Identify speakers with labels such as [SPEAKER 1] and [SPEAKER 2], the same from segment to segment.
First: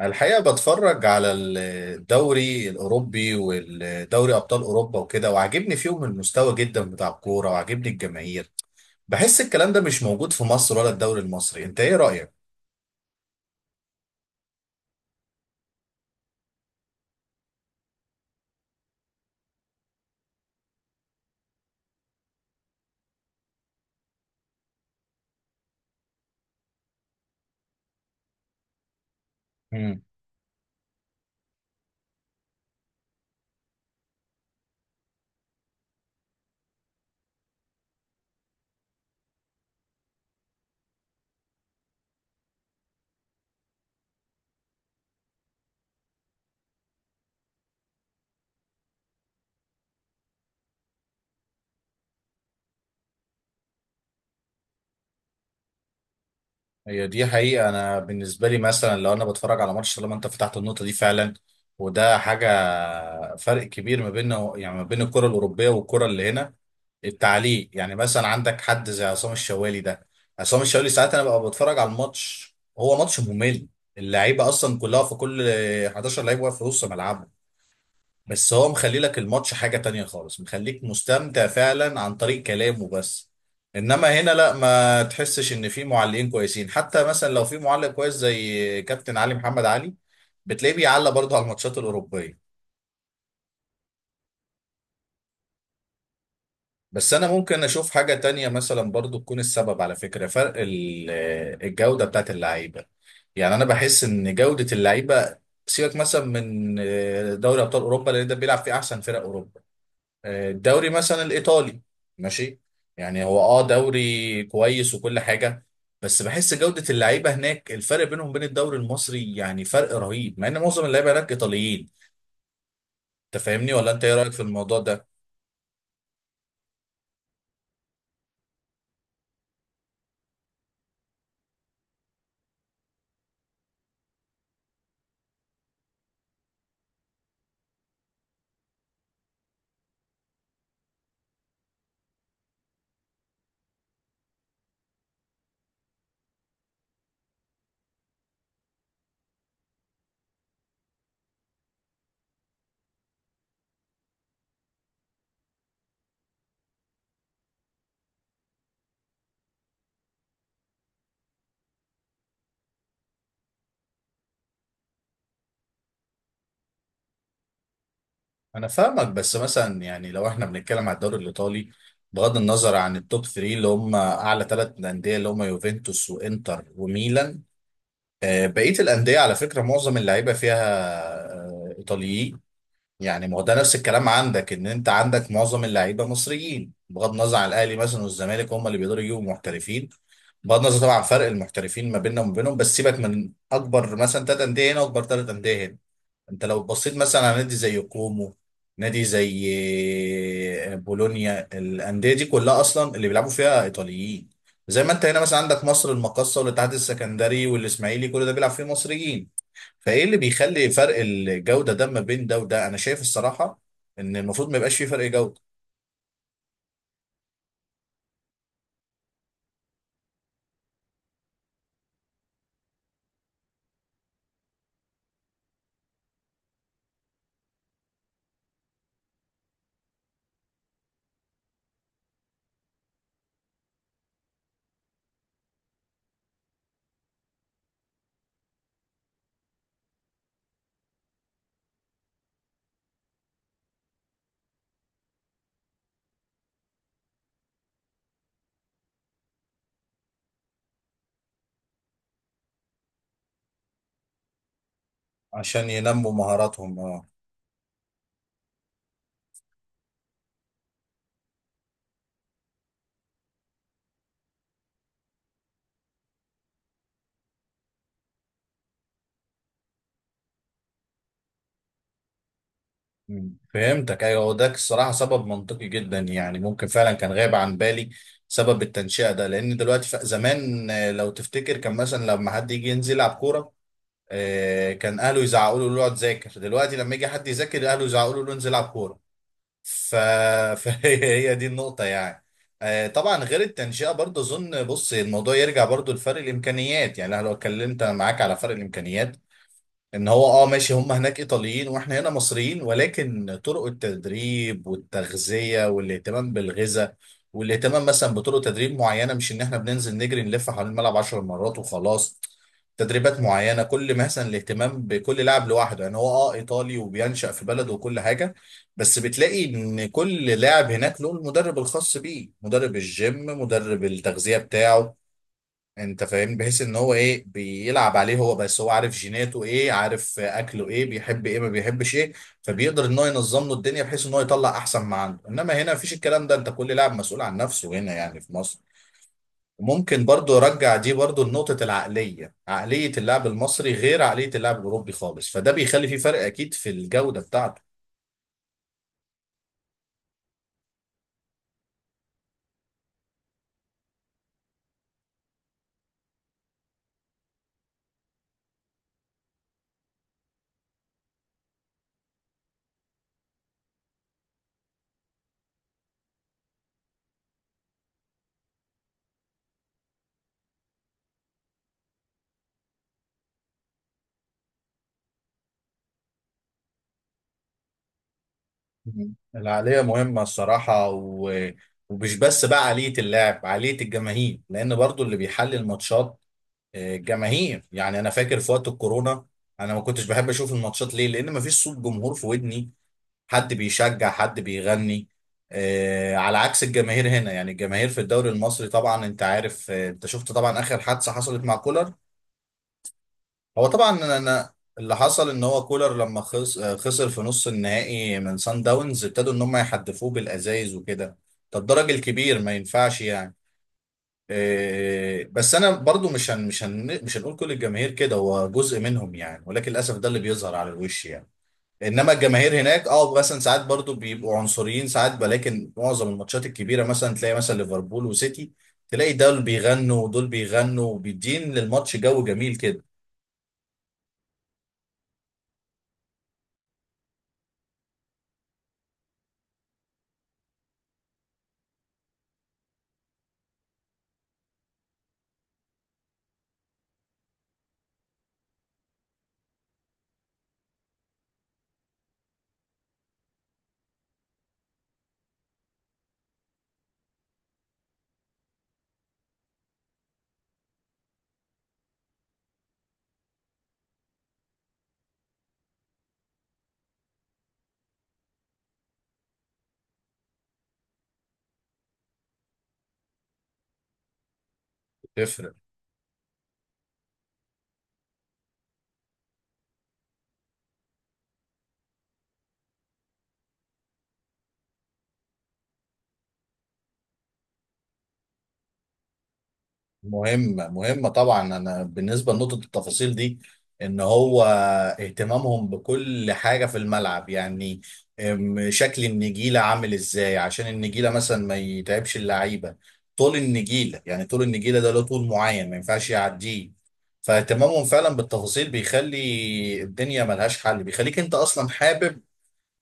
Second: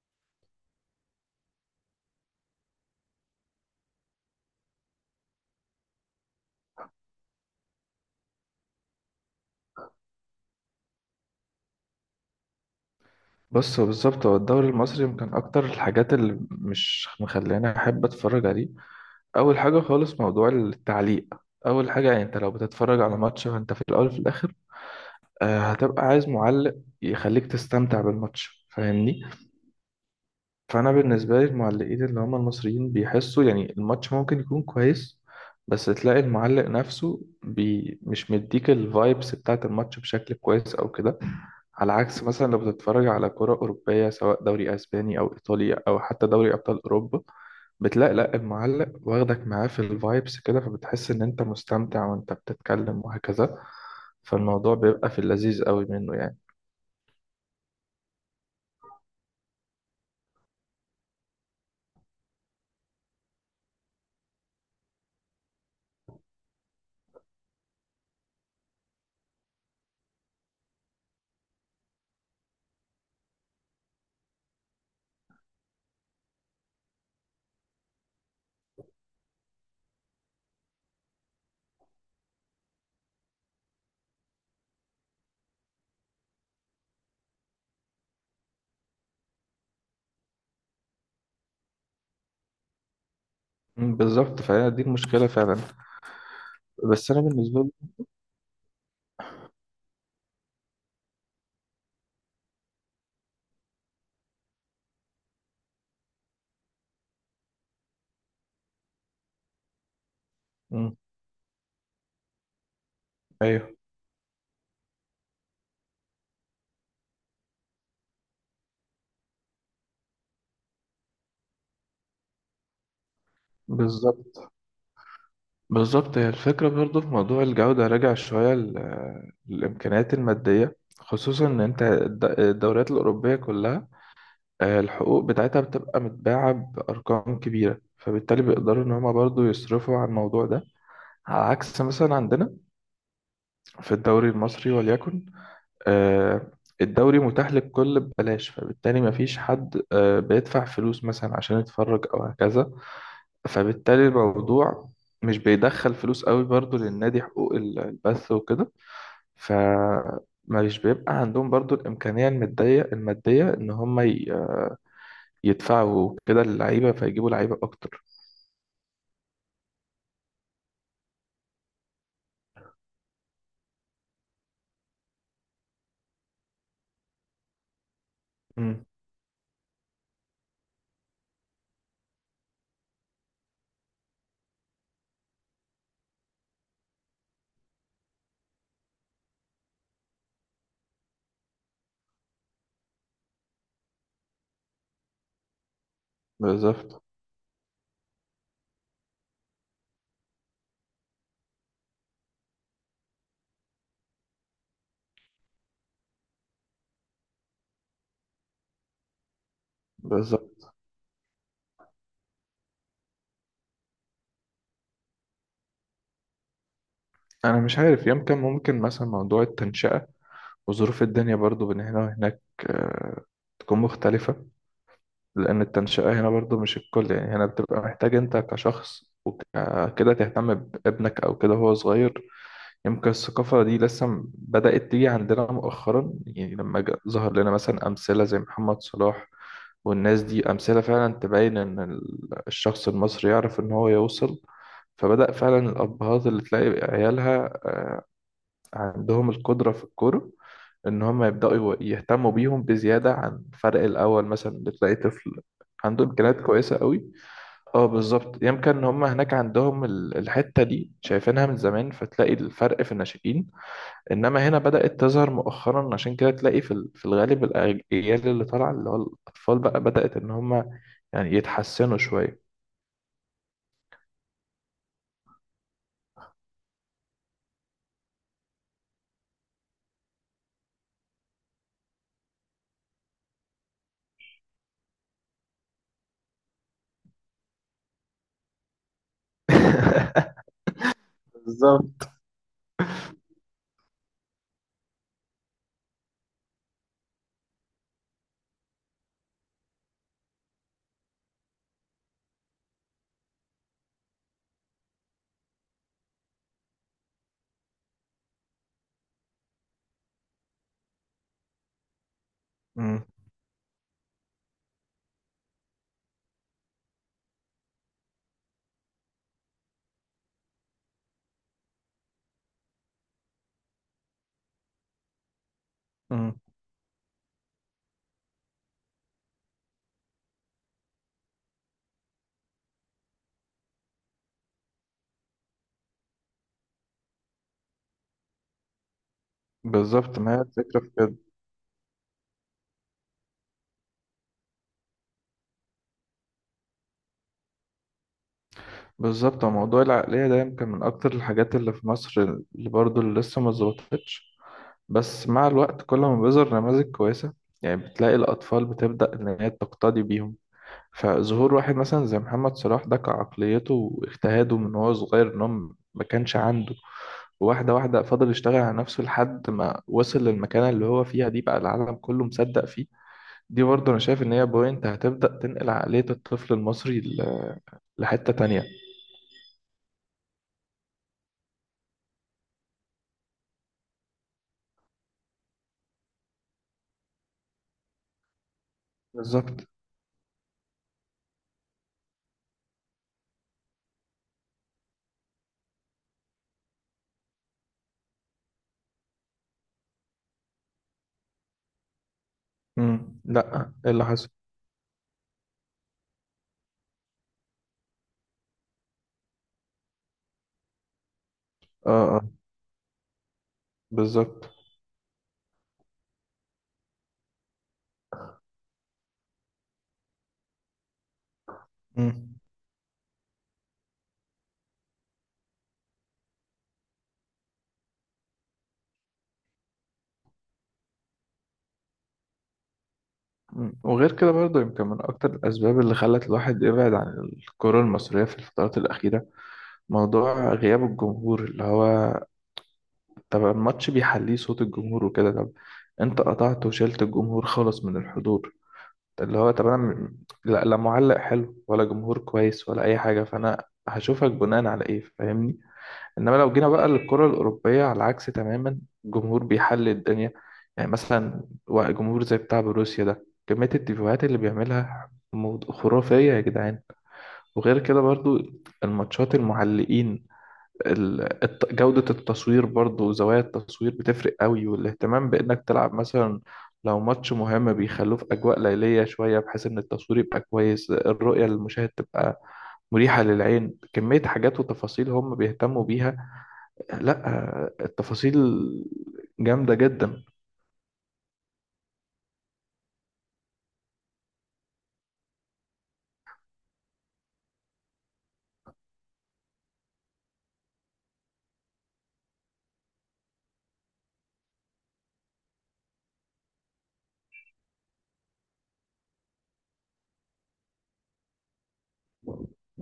[SPEAKER 1] الحقيقة بتفرج على الدوري الأوروبي والدوري أبطال أوروبا وكده، وعاجبني فيهم المستوى جدا بتاع الكورة، وعاجبني الجماهير. بحس الكلام ده مش موجود في مصر ولا الدوري المصري. أنت إيه رأيك؟
[SPEAKER 2] بص، هو بالظبط، هو الدوري المصري يمكن أكتر الحاجات اللي مش مخلاني أحب أتفرج عليه. أول حاجة خالص، موضوع التعليق. أول حاجة يعني، أنت لو بتتفرج على ماتش، فأنت في الأول وفي الآخر هتبقى عايز معلق يخليك تستمتع بالماتش، فاهمني؟ فانا بالنسبه لي المعلقين اللي هم المصريين بيحسوا يعني الماتش ممكن يكون كويس، بس تلاقي المعلق نفسه بي مش مديك الفايبس بتاعت الماتش بشكل كويس او كده. على عكس مثلا لو بتتفرج على كرة أوروبية سواء دوري أسباني أو إيطالي أو حتى دوري أبطال أوروبا، بتلاقي لأ، المعلق واخدك معاه في الفايبس كده، فبتحس إن أنت مستمتع وأنت بتتكلم وهكذا. فالموضوع بيبقى في اللذيذ قوي منه يعني.
[SPEAKER 1] هي دي حقيقة. أنا بالنسبة لي مثلا لو أنا بتفرج على ماتش، طالما أنت فتحت النقطة دي فعلا، وده حاجة، فرق كبير ما بين يعني ما بين الكرة الأوروبية والكرة اللي هنا. التعليق، يعني مثلا عندك حد زي عصام الشوالي ده. عصام الشوالي ساعات أنا ببقى بتفرج على الماتش، هو ماتش ممل، اللعيبة أصلا كلها في كل، 11 لعيب واقف في نص ملعبهم، بس هو مخلي لك الماتش حاجة تانية خالص، مخليك مستمتع فعلا عن طريق كلامه بس. انما هنا لا، ما تحسش ان في معلقين كويسين، حتى مثلا لو في معلق كويس زي كابتن علي محمد علي، بتلاقيه بيعلق برضه على الماتشات الأوروبية.
[SPEAKER 2] مم، بالظبط، فهي دي المشكلة فعلا. بس
[SPEAKER 1] بس
[SPEAKER 2] أنا
[SPEAKER 1] انا
[SPEAKER 2] بالنسبة
[SPEAKER 1] ممكن
[SPEAKER 2] لي،
[SPEAKER 1] اشوف حاجة تانية مثلا برضه تكون السبب، على فكرة، فرق الجودة بتاعت اللعيبة. يعني انا بحس ان جودة اللعيبة، سيبك مثلا من دوري ابطال اوروبا لان ده بيلعب فيه احسن فرق اوروبا، الدوري
[SPEAKER 2] مم،
[SPEAKER 1] مثلا الايطالي، ماشي، يعني هو
[SPEAKER 2] أيوه.
[SPEAKER 1] دوري كويس وكل حاجه، بس بحس جوده اللعيبه هناك الفرق بينهم وبين الدوري المصري يعني فرق رهيب، مع ان معظم اللعيبه هناك ايطاليين. انت فاهمني؟ ولا انت ايه رايك في
[SPEAKER 2] بالظبط
[SPEAKER 1] الموضوع ده؟
[SPEAKER 2] بالظبط هي الفكرة برضو في موضوع الجودة، راجع شوية للإمكانيات المادية، خصوصا إن أنت الدوريات الأوروبية كلها الحقوق بتاعتها بتبقى متباعة بأرقام كبيرة، فبالتالي بيقدروا إن هما برضو يصرفوا على الموضوع ده. على عكس مثلا عندنا في الدوري المصري وليكن، آه، الدوري متاح للكل ببلاش، فبالتالي مفيش حد بيدفع فلوس مثلا عشان يتفرج أو هكذا. فبالتالي الموضوع مش بيدخل فلوس قوي برضو للنادي، حقوق البث وكده. ف مش بيبقى عندهم برضو الإمكانية المادية إن هم يدفعوا كده اللعيبة فيجيبوا لعيبة أكتر.
[SPEAKER 1] انا فاهمك، بس مثلا يعني لو احنا بنتكلم على الدوري الايطالي، بغض النظر عن التوب 3 اللي هم اعلى ثلاث انديه، اللي هم يوفنتوس وانتر وميلان، بقيه
[SPEAKER 2] مم.
[SPEAKER 1] الانديه على فكره معظم اللعيبه فيها ايطاليين. يعني ما هو ده نفس الكلام عندك، ان انت عندك معظم اللعيبه مصريين بغض النظر عن الاهلي مثلا والزمالك، هم اللي بيقدروا يجيبوا محترفين. بغض النظر طبعا عن فرق المحترفين ما بيننا وما بينهم، بس سيبك من اكبر مثلا ثلاث انديه هنا واكبر ثلاث انديه هنا. انت لو بصيت
[SPEAKER 2] بالظبط.
[SPEAKER 1] مثلا على نادي زي كومو، نادي زي بولونيا، الانديه دي كلها اصلا اللي بيلعبوا فيها ايطاليين. زي ما انت هنا مثلا عندك مصر المقاصه والاتحاد السكندري والاسماعيلي، كل ده بيلعب فيه مصريين. فايه اللي بيخلي
[SPEAKER 2] بالظبط
[SPEAKER 1] فرق الجوده ده ما بين ده وده؟ انا شايف الصراحه ان المفروض ما يبقاش فيه فرق جوده.
[SPEAKER 2] أنا مش عارف، يمكن ممكن مثلا موضوع التنشئة وظروف الدنيا برضو بين هنا وهناك آه، تكون مختلفة. لأن التنشئة هنا برضو مش الكل، يعني هنا بتبقى محتاج أنت كشخص وكده تهتم بابنك أو كده وهو صغير. يمكن الثقافة دي لسه بدأت تيجي عندنا مؤخرا، يعني لما ظهر لنا مثلا أمثلة زي محمد صلاح. والناس دي أمثلة فعلا تبين إن الشخص المصري يعرف إن هو يوصل. فبدأ فعلا الأبهات اللي تلاقي عيالها عندهم القدرة في الكورة، إن هم يبدأوا يهتموا بيهم بزيادة عن الفرق الأول، مثلا اللي تلاقي طفل
[SPEAKER 1] عشان
[SPEAKER 2] عنده
[SPEAKER 1] ينموا
[SPEAKER 2] إمكانيات كويسة
[SPEAKER 1] مهاراتهم، اه.
[SPEAKER 2] قوي. اه بالظبط، يمكن إن هم هناك عندهم الحتة دي شايفينها من زمان، فتلاقي الفرق في الناشئين. انما هنا بدأت تظهر مؤخرا، عشان كده تلاقي في في الغالب الاجيال اللي طالعه اللي هو الاطفال بقى بدأت ان هم يعني يتحسنوا شويه.
[SPEAKER 1] مم. فهمتك. ايوه، هو ده الصراحه سبب منطقي جدا، يعني ممكن فعلا كان غايب عن بالي سبب التنشئه ده. لان دلوقتي، زمان لو تفتكر كان مثلا لما حد يجي ينزل يلعب كوره، كان اهله يزعقوا له اقعد ذاكر، دلوقتي لما يجي حد يذاكر اهله يزعقوا له انزل العب كوره. ف... فهي دي النقطة
[SPEAKER 2] بالظبط.
[SPEAKER 1] يعني. طبعا غير التنشئة برضه، أظن بص الموضوع يرجع برضه لفرق الإمكانيات. يعني أنا لو اتكلمت معاك على فرق الإمكانيات، ان هو ماشي، هم هناك ايطاليين واحنا هنا مصريين، ولكن طرق التدريب والتغذيه والاهتمام بالغذاء، والاهتمام مثلا بطرق تدريب معينه، مش ان احنا بننزل نجري نلف حوالين الملعب 10 مرات وخلاص.
[SPEAKER 2] مم.
[SPEAKER 1] تدريبات معينه، كل مثلا الاهتمام بكل لاعب لوحده. يعني هو ايطالي وبينشأ في بلده وكل حاجه، بس بتلاقي ان كل لاعب هناك له المدرب الخاص بيه، مدرب الجيم، مدرب التغذيه بتاعه. انت
[SPEAKER 2] مم.
[SPEAKER 1] فاهم؟ بحيث ان هو ايه بيلعب عليه هو بس، هو عارف جيناته ايه، عارف اكله ايه، بيحب ايه، ما بيحبش ايه. فبيقدر ان هو ينظم له الدنيا بحيث ان هو يطلع احسن ما عنده. انما هنا مفيش الكلام ده، انت كل لاعب مسؤول عن نفسه هنا يعني في مصر. ممكن
[SPEAKER 2] بالظبط، ما
[SPEAKER 1] برضو
[SPEAKER 2] هي
[SPEAKER 1] ارجع
[SPEAKER 2] الفكرة في
[SPEAKER 1] دي
[SPEAKER 2] كده.
[SPEAKER 1] برضو لنقطة العقلية، عقلية اللاعب المصري غير عقلية اللاعب الاوروبي خالص، فده بيخلي فيه فرق اكيد في الجودة بتاعته.
[SPEAKER 2] بالظبط هو موضوع العقلية ده يمكن من أكتر الحاجات اللي في مصر اللي برضو اللي لسه ما اتظبطتش. بس مع الوقت كل ما بيظهر نماذج كويسة، يعني بتلاقي الأطفال بتبدأ إن هي تقتدي بيهم. فظهور واحد مثلا زي محمد صلاح ده، كعقليته واجتهاده من وهو صغير، ان هو ما كانش عنده واحدة واحدة، فضل يشتغل على نفسه لحد ما وصل للمكانة اللي هو فيها دي، بقى العالم كله مصدق فيه. دي برضه أنا شايف إن هي بوينت هتبدأ تنقل عقلية الطفل المصري لحتة تانية.
[SPEAKER 1] مم. العقلية مهمة الصراحة، ومش بس بقى عقلية اللاعب، عقلية الجماهير، لان برضو اللي بيحلل ماتشات جماهير. يعني انا فاكر في وقت الكورونا،
[SPEAKER 2] بالظبط.
[SPEAKER 1] انا ما كنتش بحب اشوف الماتشات، ليه؟ لان ما فيش صوت جمهور في ودني، حد بيشجع، حد بيغني، على عكس الجماهير هنا. يعني الجماهير في الدوري المصري طبعا انت عارف، انت شفت طبعا اخر حادثة حصلت مع كولر.
[SPEAKER 2] مم.
[SPEAKER 1] هو
[SPEAKER 2] لأ،
[SPEAKER 1] طبعا
[SPEAKER 2] إيه اللي
[SPEAKER 1] انا
[SPEAKER 2] حصل؟
[SPEAKER 1] أنا اللي حصل ان هو كولر لما خسر في نص النهائي من سان داونز، ابتدوا ان هم يحدفوه بالازايز وكده. ده الدرج
[SPEAKER 2] آه آه.
[SPEAKER 1] الكبير، ما ينفعش يعني.
[SPEAKER 2] بالظبط.
[SPEAKER 1] إيه، بس انا برضو مش هنقول كل الجماهير كده، هو جزء منهم يعني، ولكن للاسف ده اللي بيظهر على الوش يعني. انما
[SPEAKER 2] مم.
[SPEAKER 1] الجماهير هناك، مثلا ساعات برضو بيبقوا عنصريين ساعات، ولكن معظم الماتشات الكبيره مثلا تلاقي مثلا ليفربول وسيتي، تلاقي دول بيغنوا ودول بيغنوا وبيدين للماتش جو جميل كده.
[SPEAKER 2] مم، وغير كده برضه يمكن من أكتر الأسباب اللي خلت الواحد يبعد عن الكرة المصرية في الفترات الأخيرة، موضوع غياب الجمهور. اللي هو طب الماتش بيحليه صوت الجمهور وكده، طب انت قطعت وشلت الجمهور خالص من الحضور. اللي هو طب انا لا, لا معلق حلو ولا جمهور كويس ولا اي حاجة، فانا هشوفك بناء على ايه، فاهمني؟ انما لو جينا بقى للكرة الأوروبية على العكس تماما، الجمهور بيحل الدنيا. يعني مثلا جمهور زي بتاع بروسيا ده، كمية التيفوهات اللي بيعملها خرافية يا جدعان. وغير كده برضو الماتشات، المعلقين، جودة التصوير برضو، زوايا التصوير بتفرق قوي، والاهتمام
[SPEAKER 1] بتفرق.
[SPEAKER 2] بإنك تلعب مثلا لو ماتش مهم بيخلوه في أجواء ليلية شوية، بحيث إن التصوير يبقى كويس، الرؤية للمشاهد تبقى مريحة للعين. كمية حاجات وتفاصيل هم بيهتموا بيها. لا، التفاصيل جامدة جدا.
[SPEAKER 1] مهمة مهمة طبعا. أنا بالنسبة لنقطة التفاصيل دي، إن هو اهتمامهم بكل حاجة في الملعب، يعني شكل النجيلة عامل إزاي عشان النجيلة مثلا ما يتعبش اللعيبة، طول النجيلة، يعني طول النجيلة ده له طول معين ما ينفعش يعديه. فاهتمامهم فعلا بالتفاصيل بيخلي الدنيا ملهاش حل، بيخليك أنت أصلا حابب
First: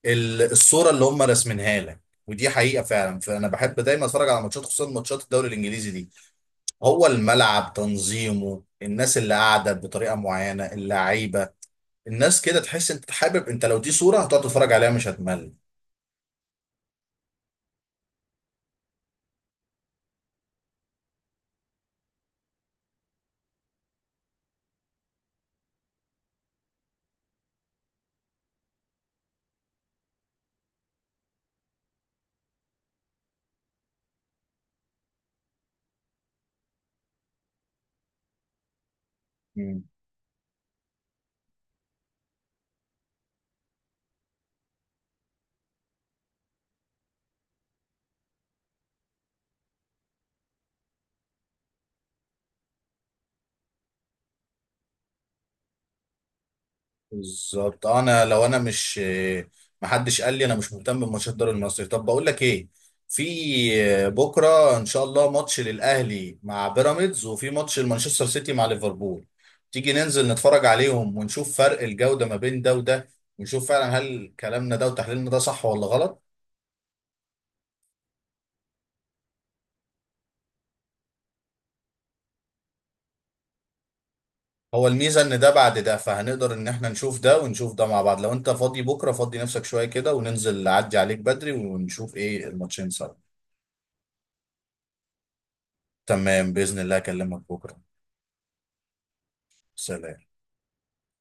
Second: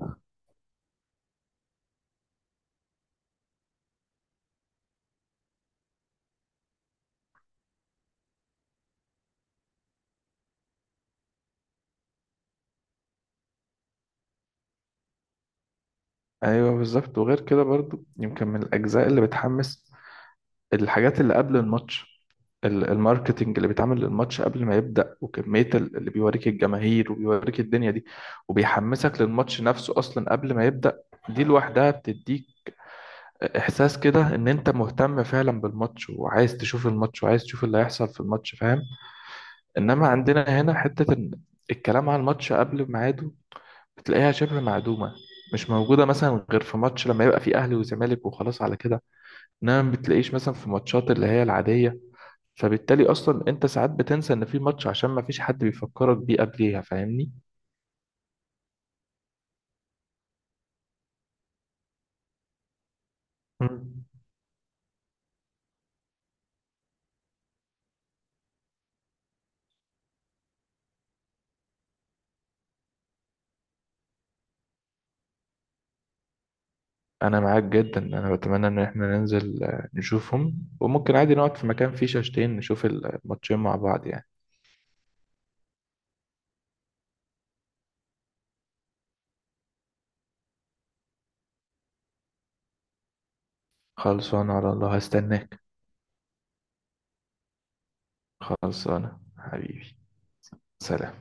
[SPEAKER 1] الصورة اللي هم راسمينها لك. ودي حقيقة فعلا، فأنا بحب دايما أتفرج على ماتشات خصوصا ماتشات الدوري الإنجليزي دي. هو الملعب تنظيمه، الناس اللي قاعده بطريقه معينه، اللعيبه، الناس كده، تحس انت حابب، انت لو دي صوره هتقعد تتفرج عليها مش هتمل.
[SPEAKER 2] أيوة بالظبط. وغير كده برضو يمكن من الأجزاء اللي بتحمس، الحاجات اللي قبل الماتش، الماركتينج اللي بيتعمل للماتش قبل ما يبدأ، وكمية اللي بيوريك الجماهير وبيوريك الدنيا دي، وبيحمسك للماتش نفسه أصلا قبل ما يبدأ. دي لوحدها بتديك إحساس كده إن أنت مهتم فعلا بالماتش، وعايز تشوف الماتش، وعايز تشوف اللي هيحصل في الماتش، فاهم.
[SPEAKER 1] مم.
[SPEAKER 2] إنما عندنا هنا حتة إن الكلام على الماتش قبل ميعاده بتلاقيها شبه معدومة، مش موجودة مثلا غير في ماتش لما يبقى فيه أهلي وزمالك وخلاص على كده. إنما ما بتلاقيش مثلا في ماتشات اللي هي العادية. فبالتالي اصلا انت ساعات بتنسى ان في ماتش عشان ما فيش حد بيفكرك بيه قبليها، فاهمني؟
[SPEAKER 1] بالظبط. انا لو انا مش، محدش قال لي انا مش مهتم بماتشات الدوري المصري، طب بقول لك ايه، في
[SPEAKER 2] مم.
[SPEAKER 1] بكره ان شاء الله ماتش للاهلي مع بيراميدز، وفي ماتش لمانشستر سيتي مع ليفربول، تيجي ننزل نتفرج عليهم ونشوف فرق الجوده ما بين ده وده، ونشوف فعلا هل كلامنا ده وتحليلنا ده صح ولا غلط.
[SPEAKER 2] انا معاك جدا، انا بتمنى ان احنا ننزل نشوفهم، وممكن عادي نقعد في مكان فيه شاشتين نشوف الماتشين مع بعض يعني.
[SPEAKER 1] هو الميزة ان ده بعد ده، فهنقدر ان احنا نشوف ده ونشوف ده مع بعض. لو انت فاضي بكرة، فاضي نفسك شوية كده، وننزل، اعدي عليك بدري ونشوف ايه الماتشين سوا.
[SPEAKER 2] خلصانه على الله، هستناك.
[SPEAKER 1] تمام، بإذن الله اكلمك بكرة.
[SPEAKER 2] خلصانه حبيبي.
[SPEAKER 1] سلام.
[SPEAKER 2] سلام.